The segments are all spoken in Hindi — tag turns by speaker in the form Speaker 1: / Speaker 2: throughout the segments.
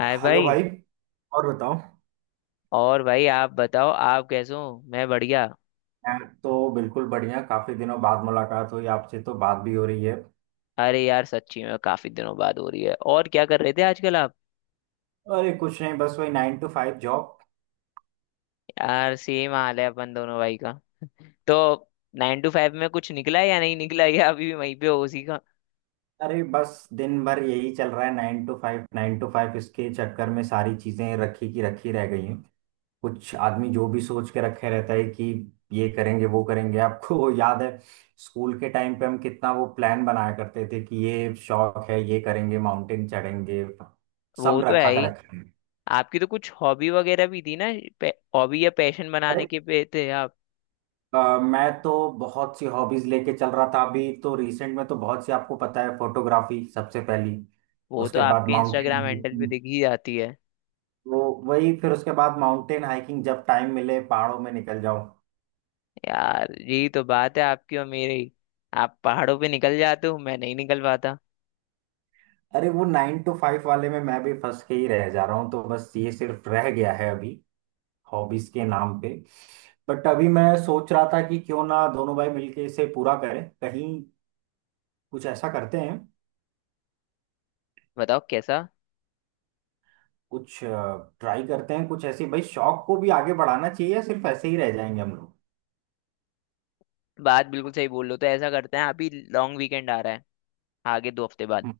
Speaker 1: हाय
Speaker 2: हेलो
Speaker 1: भाई।
Speaker 2: भाई। और बताओ।
Speaker 1: और भाई आप बताओ, आप कैसे हो? मैं बढ़िया।
Speaker 2: मैं तो बिल्कुल बढ़िया। काफी दिनों बाद मुलाकात हुई आपसे, तो बात भी हो रही है।
Speaker 1: अरे यार, सच्ची में काफी दिनों बाद हो रही है। और क्या कर रहे थे आजकल आप?
Speaker 2: अरे कुछ नहीं, बस वही 9 to 5 जॉब।
Speaker 1: यार, सेम हाल है अपन दोनों भाई का। तो 9 to 5 में कुछ निकला है या नहीं निकला या अभी भी वहीं पे हो उसी का?
Speaker 2: अरे बस दिन भर यही चल रहा है, 9 to 5 9 to 5, इसके चक्कर में सारी चीजें रखी की रखी रह गई हैं। कुछ आदमी जो भी सोच के रखे रहता है कि ये करेंगे वो करेंगे। आपको याद है? स्कूल के टाइम पे हम कितना वो प्लान बनाया करते थे, कि ये शौक है ये करेंगे, माउंटेन चढ़ेंगे। सब
Speaker 1: वो तो है
Speaker 2: रखा कर
Speaker 1: ही।
Speaker 2: रखा
Speaker 1: आपकी तो कुछ हॉबी वगैरह भी थी ना? हॉबी या पैशन बनाने
Speaker 2: है।
Speaker 1: के पे थे आप?
Speaker 2: मैं तो बहुत सी हॉबीज लेके चल रहा था। अभी तो रिसेंट में तो बहुत सी, आपको पता है, फोटोग्राफी सबसे पहली।
Speaker 1: वो तो
Speaker 2: उसके बाद
Speaker 1: आपके
Speaker 2: माउंटेन
Speaker 1: इंस्टाग्राम हैंडल पे
Speaker 2: हाइकिंग।
Speaker 1: दिख ही जाती है।
Speaker 2: तो वही, फिर उसके बाद माउंटेन हाइकिंग, जब टाइम मिले पहाड़ों में निकल जाऊं।
Speaker 1: यार, यही तो बात है आपकी और मेरी। आप पहाड़ों पे निकल जाते हो, मैं नहीं निकल पाता।
Speaker 2: अरे वो 9 to 5 वाले में मैं भी फंस के ही रह जा रहा हूँ, तो बस ये सिर्फ रह गया है अभी, हॉबीज के नाम पे। बट अभी मैं सोच रहा था कि क्यों ना दोनों भाई मिलके इसे पूरा करें। कहीं कुछ ऐसा करते हैं।
Speaker 1: बताओ कैसा?
Speaker 2: कुछ ट्राई करते हैं कुछ ऐसे। भाई शौक को भी आगे बढ़ाना चाहिए, या सिर्फ ऐसे ही रह जाएंगे हम लोग?
Speaker 1: बात बिल्कुल सही बोल रहे हो, तो ऐसा करते हैं, अभी लॉन्ग वीकेंड आ रहा है आगे 2 हफ्ते बाद।
Speaker 2: हम्म,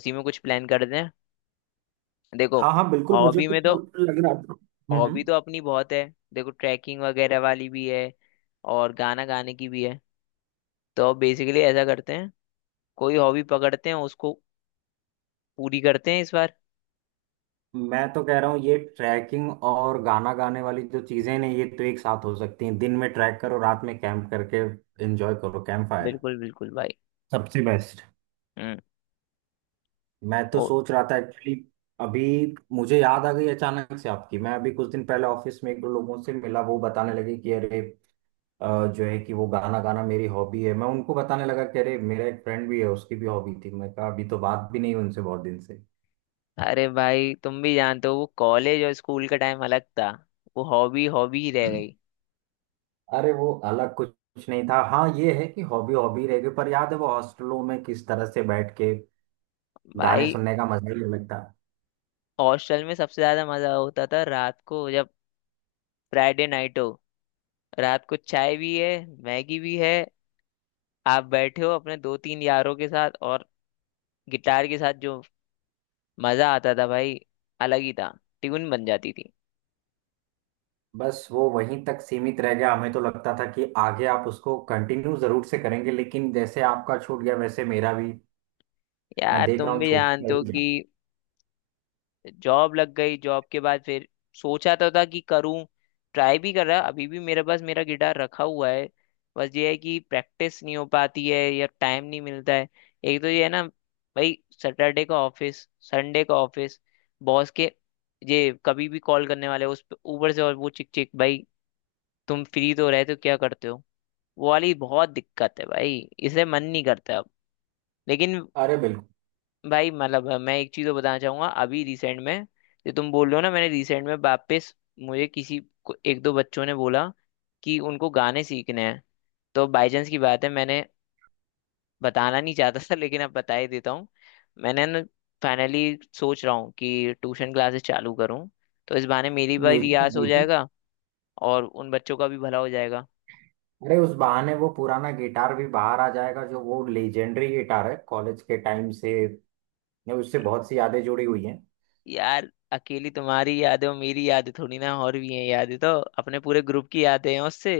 Speaker 1: उसी में कुछ प्लान करते हैं। देखो,
Speaker 2: हाँ हाँ बिल्कुल, मुझे
Speaker 1: हॉबी में तो
Speaker 2: तो लग रहा था। हम्म
Speaker 1: हॉबी
Speaker 2: हम्म।
Speaker 1: तो अपनी बहुत है। देखो, ट्रैकिंग वगैरह वाली भी है और गाना गाने की भी है। तो बेसिकली ऐसा करते हैं, कोई हॉबी पकड़ते हैं, उसको पूरी करते हैं इस बार।
Speaker 2: मैं तो कह रहा हूँ ये ट्रैकिंग और गाना गाने वाली जो चीजें हैं ये तो एक साथ हो सकती हैं। दिन में ट्रैक करो, रात में कैंप करके एंजॉय करो, कैंप फायर
Speaker 1: बिल्कुल बिल्कुल भाई।
Speaker 2: सबसे बेस्ट।
Speaker 1: हम्म।
Speaker 2: मैं तो
Speaker 1: ओ।
Speaker 2: सोच रहा था एक्चुअली। अभी मुझे याद आ गई अचानक से आपकी। मैं अभी कुछ दिन पहले ऑफिस में एक दो लोगों से मिला, वो बताने लगे कि अरे जो है कि वो गाना गाना मेरी हॉबी है। मैं उनको बताने लगा कि अरे मेरा एक फ्रेंड भी है, उसकी भी हॉबी थी। मैं कहा अभी तो बात भी नहीं हुई उनसे बहुत दिन से।
Speaker 1: अरे भाई, तुम भी जानते हो वो कॉलेज और स्कूल का टाइम अलग था। वो हॉबी हॉबी ही रह गई।
Speaker 2: अरे वो अलग कुछ कुछ नहीं था। हाँ ये है कि हॉबी हॉबी रह गई, पर याद है वो हॉस्टलों में किस तरह से बैठ के गाने
Speaker 1: भाई,
Speaker 2: सुनने का मजा ही अलग था।
Speaker 1: हॉस्टल में सबसे ज्यादा मजा होता था रात को, जब फ्राइडे नाइट हो, रात को चाय भी है, मैगी भी है, आप बैठे हो अपने दो तीन यारों के साथ और गिटार के साथ, जो मजा आता था भाई, अलग ही था। ट्यून बन जाती थी।
Speaker 2: बस वो वहीं तक सीमित रह गया। हमें तो लगता था कि आगे आप उसको कंटिन्यू जरूर से करेंगे, लेकिन जैसे आपका छूट गया वैसे मेरा भी, मैं
Speaker 1: यार,
Speaker 2: देख रहा
Speaker 1: तुम
Speaker 2: हूँ,
Speaker 1: भी
Speaker 2: छूट
Speaker 1: जानते
Speaker 2: ही
Speaker 1: हो कि
Speaker 2: गया।
Speaker 1: जॉब लग गई, जॉब के बाद फिर सोचा तो था कि करूँ, ट्राई भी कर रहा। अभी भी मेरे पास मेरा गिटार रखा हुआ है, बस ये है कि प्रैक्टिस नहीं हो पाती है या टाइम नहीं मिलता है। एक तो ये है ना भाई, सैटरडे का ऑफिस, संडे का ऑफिस, बॉस के ये कभी भी कॉल करने वाले ऊपर से और वो चिक चिक भाई, तुम फ्री तो रहे तो क्या करते हो? वो वाली बहुत दिक्कत है भाई, इसे मन नहीं करता अब। लेकिन
Speaker 2: अरे बिल्कुल।
Speaker 1: भाई, मतलब मैं एक चीज तो बताना चाहूंगा अभी रिसेंट में। जो तुम बोल रहे हो ना, मैंने रिसेंट में वापस मुझे किसी को एक दो बच्चों ने बोला कि उनको गाने सीखने हैं। तो बाई चांस की बात है, मैंने बताना नहीं चाहता था लेकिन अब बता ही देता हूँ। मैंने ना फाइनली सोच रहा हूँ कि ट्यूशन क्लासेस चालू करूँ, तो इस बहाने मेरी भी
Speaker 2: म्यूजिक
Speaker 1: रियाज हो
Speaker 2: बिल्कुल।
Speaker 1: जाएगा और उन बच्चों का भी भला हो जाएगा।
Speaker 2: अरे उस बहाने वो पुराना गिटार भी बाहर आ जाएगा, जो वो लेजेंडरी गिटार है कॉलेज के टाइम से ने, उससे बहुत सी यादें जुड़ी हुई हैं।
Speaker 1: यार, अकेली तुम्हारी यादें और मेरी यादें थोड़ी ना, और भी हैं यादें तो। अपने पूरे ग्रुप की यादें हैं उससे।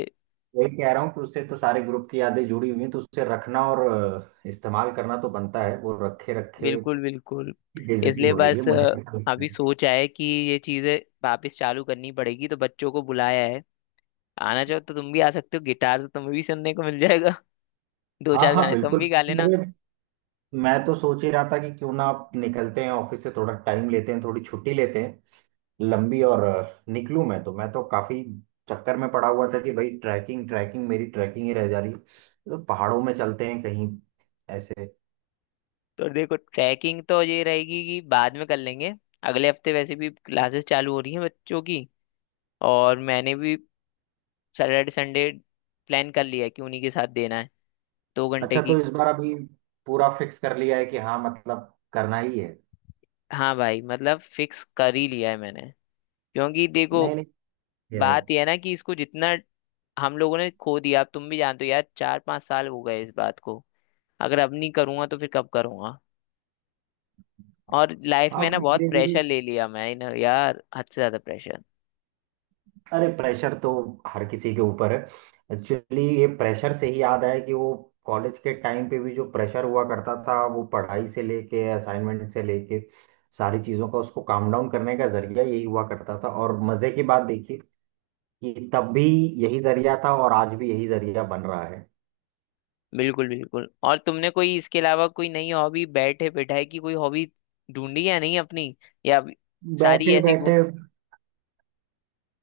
Speaker 2: वही कह रहा हूँ कि उससे तो सारे ग्रुप की यादें जुड़ी हुई हैं, तो उससे रखना और इस्तेमाल करना तो बनता है, वो रखे रखे
Speaker 1: बिल्कुल बिल्कुल।
Speaker 2: की बेइज्जती
Speaker 1: इसलिए
Speaker 2: हो रही है,
Speaker 1: बस
Speaker 2: मुझे ऐसा लगता
Speaker 1: अभी
Speaker 2: है।
Speaker 1: सोच है कि ये चीजें वापस चालू करनी पड़ेगी, तो बच्चों को बुलाया है। आना चाहो तो तुम भी आ सकते हो, गिटार तो तुम्हें भी सुनने को मिल जाएगा दो
Speaker 2: हाँ
Speaker 1: चार
Speaker 2: हाँ
Speaker 1: गाने तुम
Speaker 2: बिल्कुल।
Speaker 1: भी गा लेना।
Speaker 2: अरे मैं तो सोच ही रहा था कि क्यों ना आप निकलते हैं ऑफिस से, थोड़ा टाइम लेते हैं, थोड़ी छुट्टी लेते हैं लंबी, और निकलूं। मैं तो काफी चक्कर में पड़ा हुआ था कि भाई ट्रैकिंग ट्रैकिंग मेरी ट्रैकिंग ही रह जा रही है। तो पहाड़ों में चलते हैं कहीं ऐसे।
Speaker 1: तो देखो, ट्रैकिंग तो ये रहेगी कि बाद में कर लेंगे। अगले हफ्ते वैसे भी क्लासेस चालू हो रही हैं बच्चों की, और मैंने भी सैटरडे संडे प्लान कर लिया है कि उन्हीं के साथ देना है 2 घंटे
Speaker 2: अच्छा तो
Speaker 1: की।
Speaker 2: इस बार अभी पूरा फिक्स कर लिया है कि हाँ, मतलब करना ही है?
Speaker 1: हाँ भाई, मतलब फिक्स कर ही लिया है मैंने। क्योंकि देखो,
Speaker 2: नहीं नहीं, है।
Speaker 1: बात यह है ना कि इसको जितना हम लोगों ने खो दिया, अब तुम भी जानते हो यार, चार पांच साल हो गए इस बात को। अगर अब नहीं करूंगा तो फिर कब करूंगा? और लाइफ
Speaker 2: हाँ
Speaker 1: में ना
Speaker 2: फिर
Speaker 1: बहुत
Speaker 2: धीरे धीरे।
Speaker 1: प्रेशर ले लिया मैं ना यार, हद से ज्यादा प्रेशर।
Speaker 2: अरे प्रेशर तो हर किसी के ऊपर है। एक्चुअली ये प्रेशर से ही याद आया कि वो कॉलेज के टाइम पे भी जो प्रेशर हुआ करता था, वो पढ़ाई से लेके असाइनमेंट से लेके सारी चीज़ों का उसको काम डाउन करने का जरिया यही हुआ करता था। और मज़े की बात देखिए कि तब भी यही जरिया था, और आज भी यही जरिया बन रहा है।
Speaker 1: बिल्कुल बिल्कुल। और तुमने कोई इसके अलावा कोई नई हॉबी बैठे बिठाए की, कोई हॉबी ढूंढी या नहीं अपनी? या अभी सारी
Speaker 2: बैठे
Speaker 1: ऐसी गु-
Speaker 2: बैठे,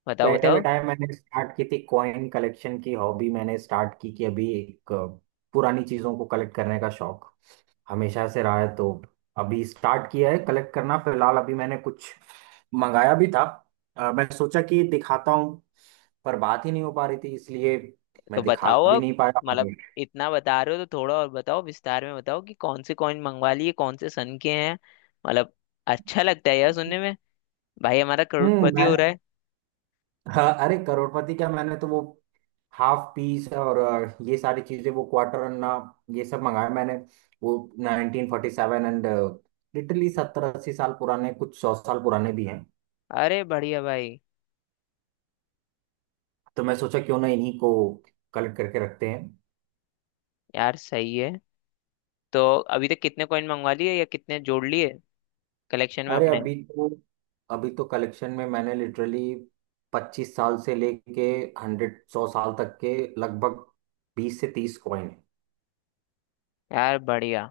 Speaker 1: बताओ
Speaker 2: बैठे
Speaker 1: बताओ।
Speaker 2: बैठाए मैंने स्टार्ट की थी कॉइन कलेक्शन की हॉबी, मैंने स्टार्ट की कि अभी एक पुरानी चीज़ों को कलेक्ट करने का शौक हमेशा से रहा है, तो। अभी स्टार्ट किया है कलेक्ट करना। फिलहाल अभी मैंने कुछ मंगाया भी था, मैं सोचा कि दिखाता हूँ, पर बात ही नहीं हो पा रही थी, इसलिए
Speaker 1: तो
Speaker 2: मैं दिखा
Speaker 1: बताओ
Speaker 2: भी
Speaker 1: अब,
Speaker 2: नहीं पाया
Speaker 1: मतलब इतना बता रहे हो तो थोड़ा और बताओ, विस्तार में बताओ कि कौन से कॉइन मंगवा लिए, कौन से सन के हैं। मतलब अच्छा लगता है यार सुनने में, भाई हमारा करोड़पति हो।
Speaker 2: मैं, हाँ, अरे करोड़पति क्या! मैंने तो वो हाफ पीस और ये सारी चीजें, वो क्वार्टर अन्ना, ये सब मंगाया मैंने। वो 1947 एंड लिटरली 70 80 साल पुराने, कुछ 100 साल पुराने भी हैं।
Speaker 1: अरे बढ़िया भाई।
Speaker 2: तो मैं सोचा क्यों ना इन्हीं को कलेक्ट करके रखते हैं।
Speaker 1: यार सही है। तो अभी तक कितने कॉइन मंगवा लिए, या कितने जोड़ लिए कलेक्शन में
Speaker 2: अरे
Speaker 1: अपने?
Speaker 2: अभी तो कलेक्शन में मैंने लिटरली 25 साल से लेके 100 साल तक के, लगभग 20 से 30 कॉइन है।
Speaker 1: यार बढ़िया।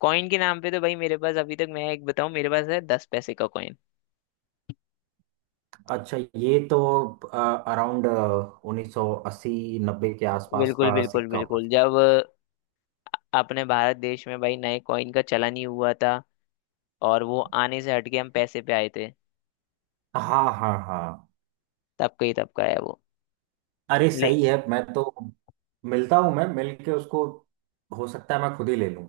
Speaker 1: कॉइन के नाम पे तो भाई, मेरे पास अभी तक, मैं एक बताऊं, मेरे पास है 10 पैसे का कॉइन।
Speaker 2: अच्छा ये तो अराउंड 1980 90 के आसपास
Speaker 1: बिल्कुल
Speaker 2: का
Speaker 1: बिल्कुल
Speaker 2: सिक्का होगा।
Speaker 1: बिल्कुल, जब अपने भारत देश में भाई नए कॉइन का चलन ही हुआ था और वो आने से हटके हम पैसे पे आए थे,
Speaker 2: हाँ हाँ हाँ।
Speaker 1: तब का है वो।
Speaker 2: अरे
Speaker 1: ले,
Speaker 2: सही है, मैं तो मिलता हूँ, मैं मिल के उसको, हो सकता है मैं खुद ही ले लूँ।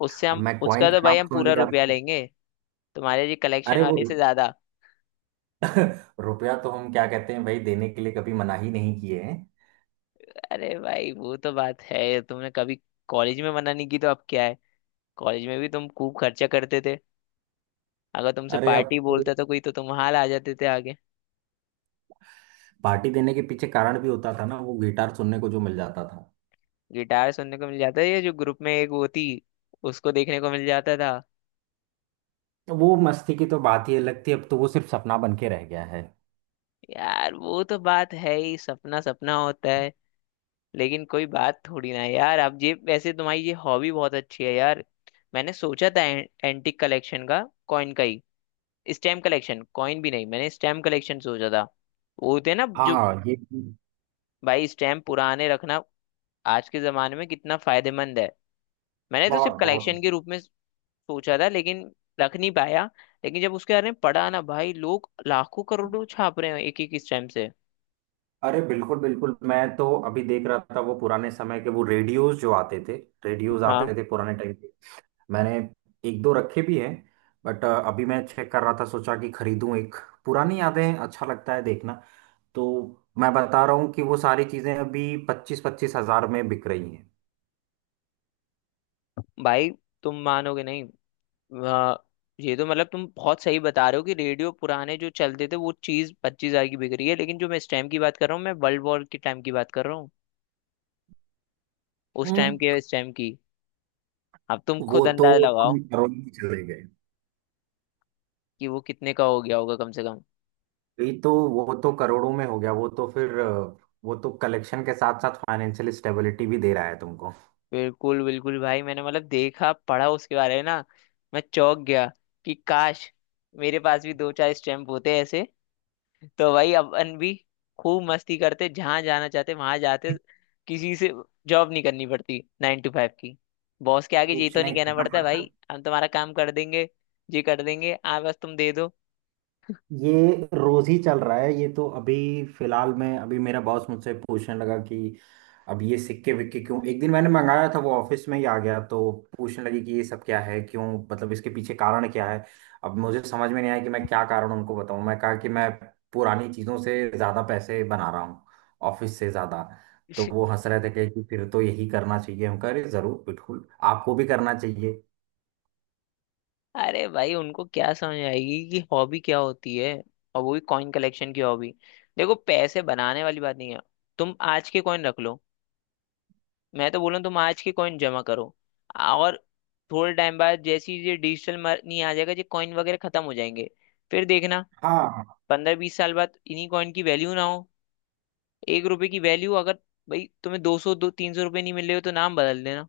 Speaker 1: उससे
Speaker 2: अब
Speaker 1: हम,
Speaker 2: मैं कॉइन
Speaker 1: उसका तो
Speaker 2: का
Speaker 1: भाई
Speaker 2: नाम
Speaker 1: हम
Speaker 2: सुन
Speaker 1: पूरा
Speaker 2: लिया
Speaker 1: रुपया
Speaker 2: तो।
Speaker 1: लेंगे, तुम्हारे जी कलेक्शन
Speaker 2: अरे वो
Speaker 1: वाले से ज्यादा।
Speaker 2: रुपया तो हम क्या कहते हैं भाई, देने के लिए कभी मना ही नहीं किए हैं।
Speaker 1: अरे भाई वो तो बात है, तुमने कभी कॉलेज में मना नहीं की तो अब क्या है। कॉलेज में भी तुम खूब खर्चा करते थे, अगर तुमसे
Speaker 2: अरे अब
Speaker 1: पार्टी
Speaker 2: तो
Speaker 1: बोलता था कोई तो तुम हाल आ जाते थे आगे।
Speaker 2: पार्टी देने के पीछे कारण भी होता था ना, वो गिटार सुनने को जो मिल जाता था।
Speaker 1: गिटार सुनने को मिल जाता है, ये जो ग्रुप में एक वो थी, उसको देखने को मिल जाता था।
Speaker 2: वो मस्ती की तो बात ही अलग थी, अब तो वो सिर्फ सपना बन के रह गया है।
Speaker 1: यार वो तो बात है ही, सपना सपना होता है। लेकिन कोई बात थोड़ी ना है यार, अब ये वैसे तुम्हारी ये हॉबी बहुत अच्छी है यार। मैंने सोचा था एंटिक कलेक्शन का, कॉइन का ही, स्टैम्प कलेक्शन, कॉइन भी नहीं, मैंने स्टैम्प कलेक्शन सोचा था। वो होते हैं ना जो,
Speaker 2: हाँ ये
Speaker 1: भाई स्टैम्प पुराने रखना आज के जमाने में कितना फायदेमंद है। मैंने तो
Speaker 2: बहुत
Speaker 1: सिर्फ
Speaker 2: बहुत।
Speaker 1: कलेक्शन के रूप में सोचा था लेकिन रख नहीं पाया। लेकिन जब उसके बारे में पढ़ा ना भाई, लोग लाखों करोड़ों छाप रहे हैं एक एक स्टैम्प से।
Speaker 2: अरे बिल्कुल बिल्कुल, मैं तो अभी देख रहा था वो पुराने समय के वो रेडियोज जो आते थे, रेडियोज
Speaker 1: हाँ
Speaker 2: आते थे पुराने टाइम के। मैंने एक दो रखे भी हैं। बट अभी मैं चेक कर रहा था, सोचा कि खरीदूं एक, पुरानी यादें हैं, अच्छा लगता है देखना। तो मैं बता रहा हूँ कि वो सारी चीजें अभी 25 25 हजार में बिक रही हैं।
Speaker 1: भाई, तुम मानोगे नहीं। वाह, ये तो मतलब तुम बहुत सही बता रहे हो कि रेडियो पुराने जो चलते थे वो चीज 25 हजार की बिक रही है, लेकिन जो मैं स्टैम्प की बात कर रहा हूँ, मैं वर्ल्ड वॉर के टाइम की बात कर रहा हूँ, उस टाइम
Speaker 2: हम्म।
Speaker 1: के स्टैम्प की। अब तुम खुद
Speaker 2: वो तो
Speaker 1: अंदाजा लगाओ
Speaker 2: तुम करोड़ में चले गए।
Speaker 1: कि वो कितने का हो गया होगा कम से कम।
Speaker 2: ये तो, वो तो करोड़ों में हो गया, वो तो फिर वो तो कलेक्शन के साथ साथ फाइनेंशियल स्टेबिलिटी भी दे रहा है तुमको।
Speaker 1: बिल्कुल बिल्कुल भाई, मैंने मतलब देखा पढ़ा उसके बारे में ना, मैं चौंक गया कि काश मेरे पास भी दो चार स्टैम्प होते ऐसे तो भाई अपन भी खूब मस्ती करते, जहां जाना चाहते वहां जाते, किसी से जॉब नहीं करनी पड़ती 9 to 5 की। बॉस के आगे ये
Speaker 2: कुछ
Speaker 1: तो नहीं
Speaker 2: नहीं
Speaker 1: कहना
Speaker 2: करना
Speaker 1: पड़ता,
Speaker 2: पड़ता।
Speaker 1: भाई हम तुम्हारा काम कर देंगे, ये कर देंगे आ बस तुम दे दो
Speaker 2: ये रोज ही चल रहा है ये तो। अभी फिलहाल में अभी मेरा बॉस मुझसे पूछने लगा कि अब ये सिक्के विक्के क्यों। एक दिन मैंने मंगाया था वो ऑफिस में ही आ गया, तो पूछने लगी कि ये सब क्या है, क्यों, मतलब इसके पीछे कारण क्या है। अब मुझे समझ में नहीं आया कि मैं क्या कारण उनको बताऊं। मैं कहा कि मैं पुरानी चीजों से ज्यादा पैसे बना रहा हूँ, ऑफिस से ज्यादा। तो वो हंस रहे थे कि फिर तो यही करना चाहिए। हम कह रहे जरूर, बिल्कुल आपको भी करना चाहिए।
Speaker 1: अरे भाई, उनको क्या समझ आएगी कि हॉबी क्या होती है, और वो भी कॉइन कलेक्शन की हॉबी। देखो पैसे बनाने वाली बात नहीं है, तुम आज के कॉइन रख लो, मैं तो बोलूँ तुम आज की कॉइन जमा करो, और थोड़े टाइम बाद जैसे ही ये डिजिटल मनी आ जाएगा ये कॉइन वगैरह खत्म हो जाएंगे, फिर देखना।
Speaker 2: हाँ।
Speaker 1: 15-20 साल बाद इन्हीं कॉइन की वैल्यू ना हो। 1 रुपए की वैल्यू अगर, भाई तुम्हें दो सौ दो तीन सौ रुपये नहीं मिल रहे हो तो नाम बदल देना।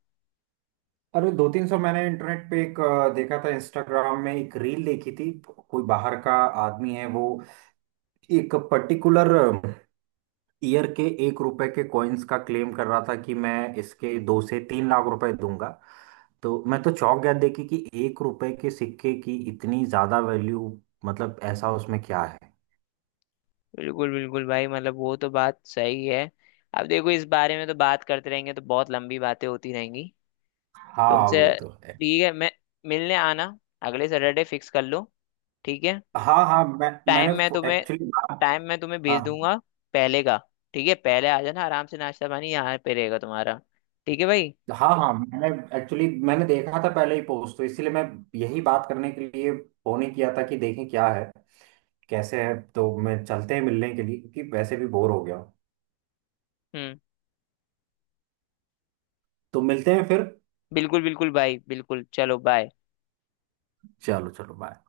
Speaker 2: अरे 2 3 सौ, मैंने इंटरनेट पे एक देखा था, इंस्टाग्राम में एक रील देखी थी, कोई बाहर का आदमी है वो, एक पर्टिकुलर ईयर के 1 रुपए के कॉइन्स का क्लेम कर रहा था कि मैं इसके 2 से 3 लाख रुपए दूंगा। तो मैं तो चौंक गया देखी कि 1 रुपए के सिक्के की इतनी ज्यादा वैल्यू, मतलब ऐसा उसमें क्या है।
Speaker 1: बिल्कुल बिल्कुल भाई, मतलब वो तो बात सही है। अब देखो, इस बारे में तो बात करते रहेंगे तो बहुत लंबी बातें होती रहेंगी
Speaker 2: हाँ
Speaker 1: तुमसे।
Speaker 2: वो तो है।
Speaker 1: ठीक है, मैं मिलने आना, अगले सैटरडे फिक्स कर लो, ठीक है?
Speaker 2: हाँ हाँ, मैं
Speaker 1: टाइम
Speaker 2: मैंने
Speaker 1: मैं तुम्हें
Speaker 2: एक्चुअली, हाँ,
Speaker 1: टाइम मैं तुम्हें भेज
Speaker 2: हाँ।
Speaker 1: दूंगा पहले का। ठीक है, पहले आ जाना आराम से, नाश्ता पानी यहाँ पे रहेगा तुम्हारा। ठीक है भाई।
Speaker 2: हाँ हाँ, मैंने एक्चुअली मैंने देखा था पहले ही पोस्ट, तो इसलिए मैं यही बात करने के लिए फोन ही किया था कि देखें क्या है कैसे है। तो मैं चलते हैं मिलने के लिए, क्योंकि वैसे भी बोर हो गया हूँ।
Speaker 1: हम्म।
Speaker 2: तो मिलते हैं फिर।
Speaker 1: बिल्कुल बिल्कुल भाई, बिल्कुल, चलो बाय।
Speaker 2: चलो चलो, बाय।